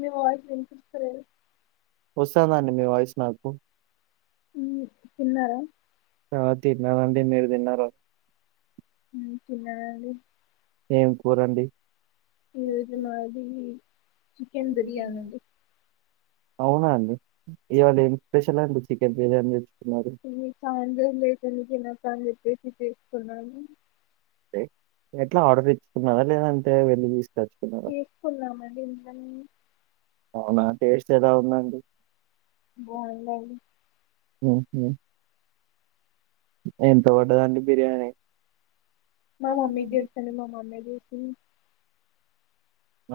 మీ voice వినిపిస్తలేదు వస్తుందండి మీ వాయిస్ నాకు తిన్నారా ఆ తిన్నామండి మీరు తిన్నారా ఉమ్ చిన్నదే అండి ఏం కూర అండి ఈరోజు మాది చికెన్ బిర్యానీ అండి అవునా అండి ఇవాళ ఏం స్పెషల్ అండి చికెన్ బిర్యానీ తెచ్ తిని చాలా రోజులు అయితాంది తినబ్ అని జెప్పేసి చేసుకున్నాను ఎట్లా ఆర్డర్ పెట్టుకున్నారా లేదంటే వెళ్లి తిస్ తీసుకున్నామండి ఇంట్లనే అవునా టేస్ట్ ఎలా ఉందండి బ్వాందండి ఆ [unintelligible] ఎంత పడ్డది అండి బిర్యానీ మా మమ్మీకి దెలుసండి మా మమ్మీ జూస్ తిను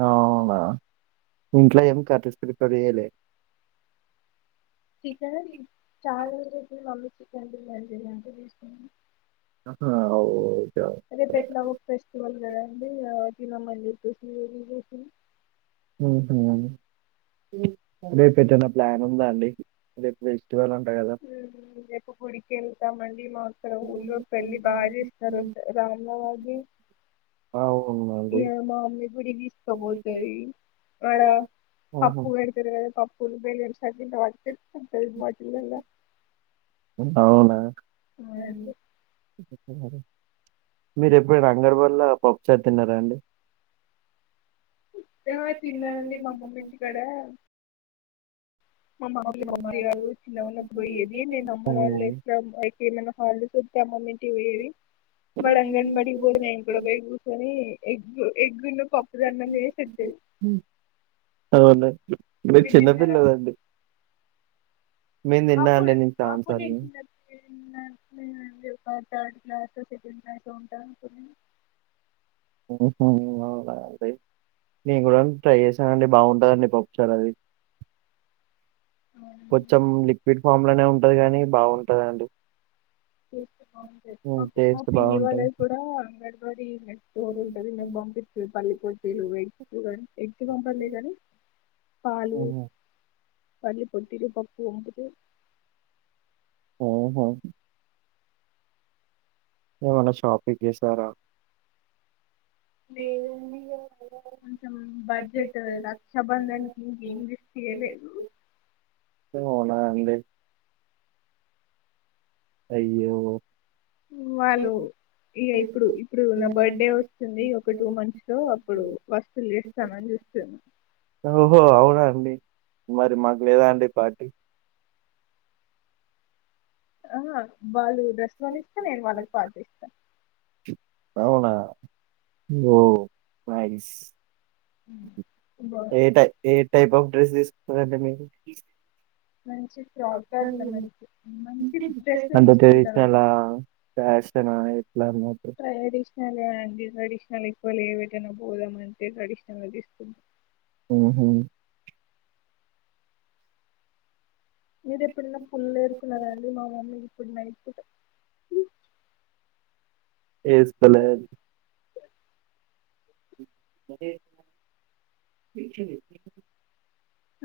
అవునా ఇంట్లో ఏం కర్రీస్ ప్రిపేర్ చేయలే చికెనె దీ చాలా రోజులు అయిపోయింది మమ్మీ చి జ అంట తీసుకు [inaudible] అట్లనా అవు రేపు ఎట్లాగో ఫెస్టివల్ కదా అండి ఆ తినమండి [unintelligible] [inaudible] రేపు ఎటన్న ప్లాను ఉందా అండి ఫెస్టివల్ అంట కదా రేపు గుడికి వెళ్తామండి మా ఇక్కడ ఊర్లో పెళ్లి బాగా చేస్తారు రాములవారిది అవునండి. ఇగ మామ్మి గుడి దిస్ [unintelligible] ఆడ ఆహా! పప్పు పెడతరు కదా పప్పులు బెల్లంమ్స్ మజూ [unintelligible] ఆ అండి మీరు ఎప్పుడైనా అంగడి బల్లో పప్పు చారు తిన్నారా అండి ఆ తిన్నానండి మా అమ్మమ్మ ఇంటి కాడ మా అమ్మ వాళ్లు పంపేవారు చిన్నగ ఉన్నప్పుడు పోయేది నేను అమ్మ వాళ్ళు బడికి ఏమైనా హాలిడేస్ వత్తే అమ్మొళ్లు టి పోయేది బడిఅంగన్ బడి పొయ్యి నేను కూడా కూస్సొని ఎగ్గు ఎగ్గును పప్పుదన్నం దినేసి వచ్చేది హ్మ్. అవునా? మీరు చిన్నపిల్లలు అండి అప్పుడు నేను చాలా ఆప్పును సార్లు. చిన్న పిల్లను నేను [unintelligible] థర్డ్ క్లాస్ సెకండ్ క్లాసో ఉంటా అనుకోని హ్ హు అవున అండి. నేను కూడా ట్రై చేసనండి బాగుంటందండి. పప్పుచార్ అది కొంచెం లిక్విడ్ ఫామ్ లోనే ఉంటది. కానీ బాగుంటదండి. చేస్తే బాగుంటంది. మా మా టేస్ట్ పిన్నీ బాగుంటది వాళ్ళది కూడా అంగడిబడి మెస్ స్టోర్ ఉంటది. నాకు పంపిస్తది. పల్లి పట్టిలు ఎగ్స్ కాని ఎగ్స్ పంపదిలే గాని పాలు పల్లి వట్టిదే పప్పు వంపుతది. ఓహో ఏమన్నా షాపింగ్ చేసారా లేదు కొంచెం బడ్జెట్ రక్ష బంధానికి ఇన్ వెస్ట్ చేయలేదు. అవునా అండి అయ్యో వాళ్ళు ఇగా ఇప్పుడు ఇప్పుడు నా బర్త్ డే వస్తుంది. ఒక టూ మంత్స్ లో అప్పుడు వస్తువులు చేస్తామాని చూస్తున్న ఓ అవునా అండి మరి మాకు లేదా అండి పార్టీ ఆ బాలి వుడ్ డ్రెస్ కోని ఇస్తే నేను వాళ్ళకు పార్టి ఇస్తా అవునా ఓ నైస్ హ్మ్. బా ఏ టైమ్ ఏ టైప్ ఆఫ్ డ్రెస్ తీసుకుంటరూ అండి మీరు మంచి ఫ్రాప్ర్లే మన మంచి డ్రెస్ అంటే ట్రెడిషనల్ తీసుకుంటామండి. ఫ్యాషన్ ఎట్లా అన్నట్టు ట్రెడిషనల్ అండి ట్రెడిషనల్ వాళ్ళు ఏం ఏటన్న పోదాం అంటే ట్రెడిషనగా తీసుకుం ఉహ్ మీది ఎప్పుడన్న పల్లెరుకున్నారండి. మా మమ్మీ గుడ్ నైట్ పూట ఏస్కోలేద్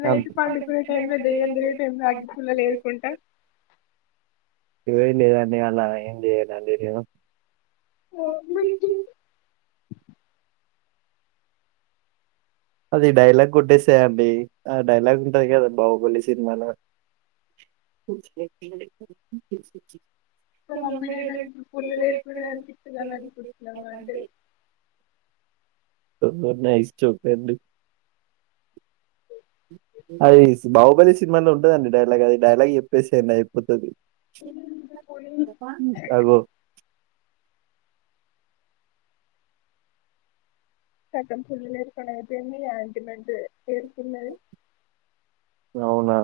నైట్ పండుకునే టైం ల దయ్యాలు తిరిగే టైం ల అగ్గిపుల్లలు ఏరుకుంటా అదేం లేదండి అలా ఏం చెయ్యను నేను మా మమ్మీకి అది డైలాగ్ కొట్టేసా అండి. ఆ డైలాగ్ ఉంటది గాదా బాహుబలి సినిమాల మా మమ్మి డాడీ పుల్లేరుకునే దానికి పిచ్చిదాన్ని అనుకుంటున్నావా అంటది. పొద్దున్నే నైస్ జోక్ అండి. అది బాహుబలి సినిమాలో ఉంటదండి. డైలాగ్ అది డైలాగ్ చెప్పేసేయండి. అయిపోతది అంటది. అగో సకం పుల్లలు ఎరుకునేది అయితే ఏందీ ఆంట్మెంట్ ఏరుకున్నది. అవునా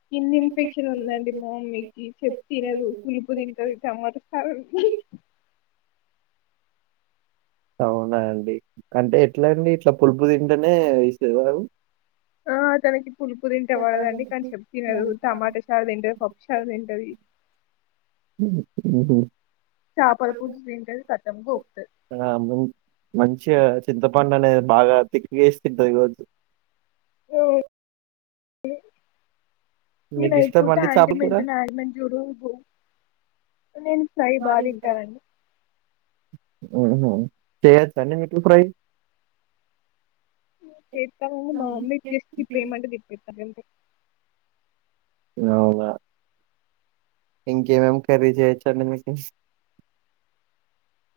స్కిన్ ఇన్ఫెక్షన్ ఉందండి మా మమ్మీకి చెప్తే తినదు పులుపు తింటది టమాటా కారం అవునా అండి అంటే ఎట్లా అండి ఇట్లా పులుపు తింటేనే [unintelligible] ఆ తనకి ఉలుపు తింటే పడదండి కానీ చెప్తే వినదు టమాటా చారూ తింటది పప్పు చారూ తింటది ఉహు చేపల [unintelligible] పులుసు తింటది కతం గోకుతది ఆ ము మంచి చింతపండు అనేది బాగా తికేస్తు తింటది కావచ్చు అ నేన మీకు ఇష్టం అయిపోతే అండి చేపల కూర యాంటిమెంటునే యాంటీ మెంట్ చూడు నేను చయి బాగా తింటానండి ఆహ చేసెకి వచ్చా అండి మీకు ఫ్రై చెత్త ను గాని మా మమ్మీ జస్ట్ తీప్పేమంటె తిప్పతాను అంతే అవునా ఇంకేం ఏమేమి కర్రీ చేయవచ్చు అండీ మీకీ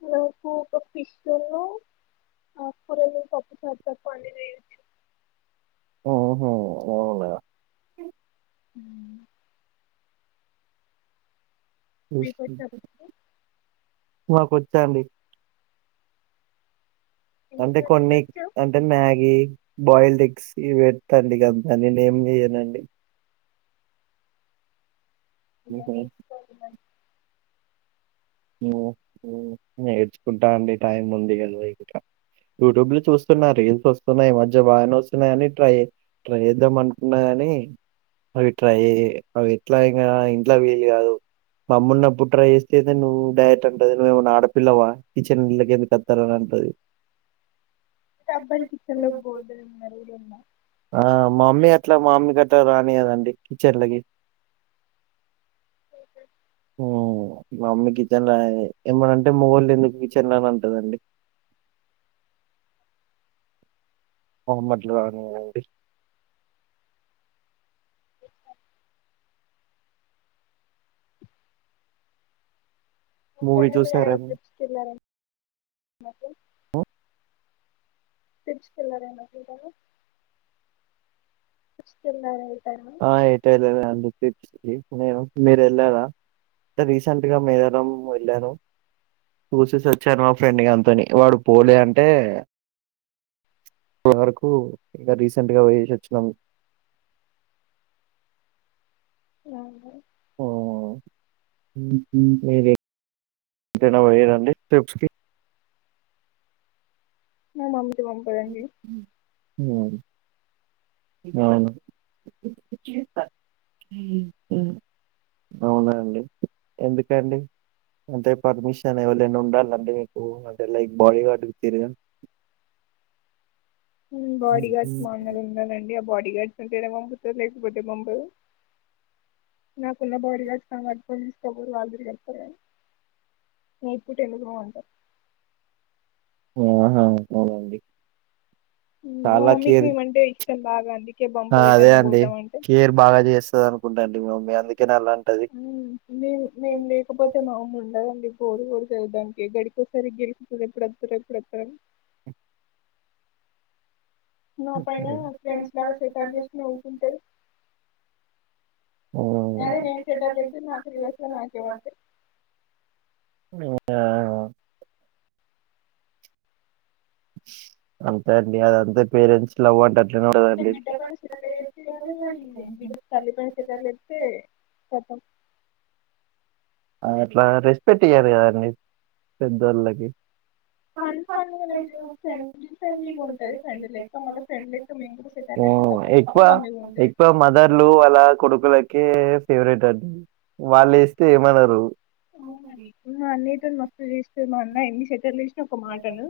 నాకు ఒక పిష్ ఆకూరలు తప్ప [unintelligible] ఓహో! అవునా! హు మీకు వచ్చా [inaudible] మాకు వచ్చాండి అంటే కొన్ని వచ్చావు అంటే మ్యాగి బాయిల్డ్ ఎగ్స్ పెడతాండి ఇక నేను ఏం చేయనండి హుహు. [unintelligible] నేర్చుకుంటా అండి టైం ఉంది కద ఇంకా యూట్యూబ్ లో చూస్తున్నా రీల్స్ వస్తున్నాయి. మధ్య బానే వస్తున్నాయి అని ట్రై ట్రై చేద్దాం అనుకున్నా కాని అవి ట్రై అవి ఎట్లా ఇంకా ఇంట్లో వీలు కాదు మా అమ్మ ఉన్నప్పుడు ట్రై చేస్తే తే నువ్వు డైెట్ అంటది నువ్వు ఏమన్నా ఆడపిల్లవా కిచెన్ లోకి ఎందుకు వత్తాన్నావ్ అని అంటది అంటే అబ్బాయిలు కిచెన్ లోకి పోవద్దని ఏమన్నా రూల్ ఉందా ఆ మా మమ్మీ అట్లా మా మమ్మీ గట్ట రానియాదండి కిచెన్ లేకి ఊ మా మమ్మీ కిచెన్ రా ఏమనంటే మోగోళ్ళ ఎందుకు కిచెన్ లోన అంటదండి మా మమ్మీ అట్లా రానియాదండి మూవీ ఇంకేంటి మీరు చూసార ఏమైనా ట్రిప్స్కి [inaudible] [inaudible] ట్రిప్స్ వెళ్ళినార ఆ ఎటు వెళ్ళలేదండి ట్రిప్స్ నేను మీరు వెళ్ళారా రీసెంట్గా మేడారం వెళ్ళాను చూసేసి వచ్చాను మా ఫ్రెండ్గా అంతోని వాడు పోలే అంటే ఇప్పటి వరకు ఇంకా రీసెంట్గా పోయోసి వచ్చినాం అవునా ఊ మీరు ఎక్కడికైనా వెళ్ళారా అండి ట్రిప్స్ కి [unintelligible] పంపదు అండి అమ్మో అవును అవునా అండి ఎందుకండి అంటే పర్మిషన్ ఎవరనా ఉండాలండి మీకు అంటే లైక్ బాడీ గార్డుకి తిరుగా హు బాడీ గార్డ్స్ మా అన్నలు ఉన్నారండీ ఆ బాడీ గార్డ్స్ తిన పంపుతో లేకపోతే బొంబదు, నాకున్న బౌరింగ్ లైఫ్ కి మ హస్బెండ్ వాళ్ళ దగరికి వెళ్తారు కానీ నైట్ పూట ఎందుకు అంటారు. ఆహా అవునండి మ చాలా కేర్ మమ్మీకి మండే మాగాంధీ ఆ అదే అండి కేర్ బాగా చేస్తది అనుకుంటాండి మి మామ్ మే మేము లేకపోతే మా అమ్మ ఉండదండి కోరు కోరు చదాంక గడికిసారి గరికితుంది ఇప్పుడుంతర ఇప్పుడువతార ఫ్రెండ్స్ లాగా సెటర్లు వేసి నవ్వుకుంటది ఆ అదే నేను సెటర్లు వేస్తే నాకు రివర్స్ లో నాకే పడతయి ఆ అంతే అండి అదంతే పేరెంట్స్ లవ్ అంటారు అంటే బిడ్డ పైన చెటలు చేస్తే నీ మ బిడ్ తల్లి పైన చెటలు చేస్తే గతం అట్లా రెస్పెక్ట్ ఇయ్యారు కదండి పెద్దోళ్ళకి ఫన్ ఫన్ గా లేదు ఫ్రెండ్లీ ఫ్రెండ్లీగా ఉంటది ఫ్రెండ్ లెక్క మళ్ళ ఫ్రెండ్ లెక్క మేము కూడా సెటర్లు వేస్తే మ్ కతం ఎక్కువ అప్పుడు మమ్మీ గుంతది ఎక్కువ మదర్లు అలా కొడుకులకి ఫేవరెట్ అండి వాళ్ళు వేస్తే ఏమన్నారు అ అవనండి ఇప్పుడు మ అన్నతోని మస్తు ఎన్ని సెటేర్ వే ఒక మాటను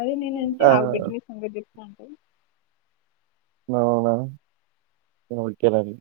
అదే నేను అంచి ఆ, ఆగబడ్ సంగతి చెప్ అంట అవునా ఒకే అండి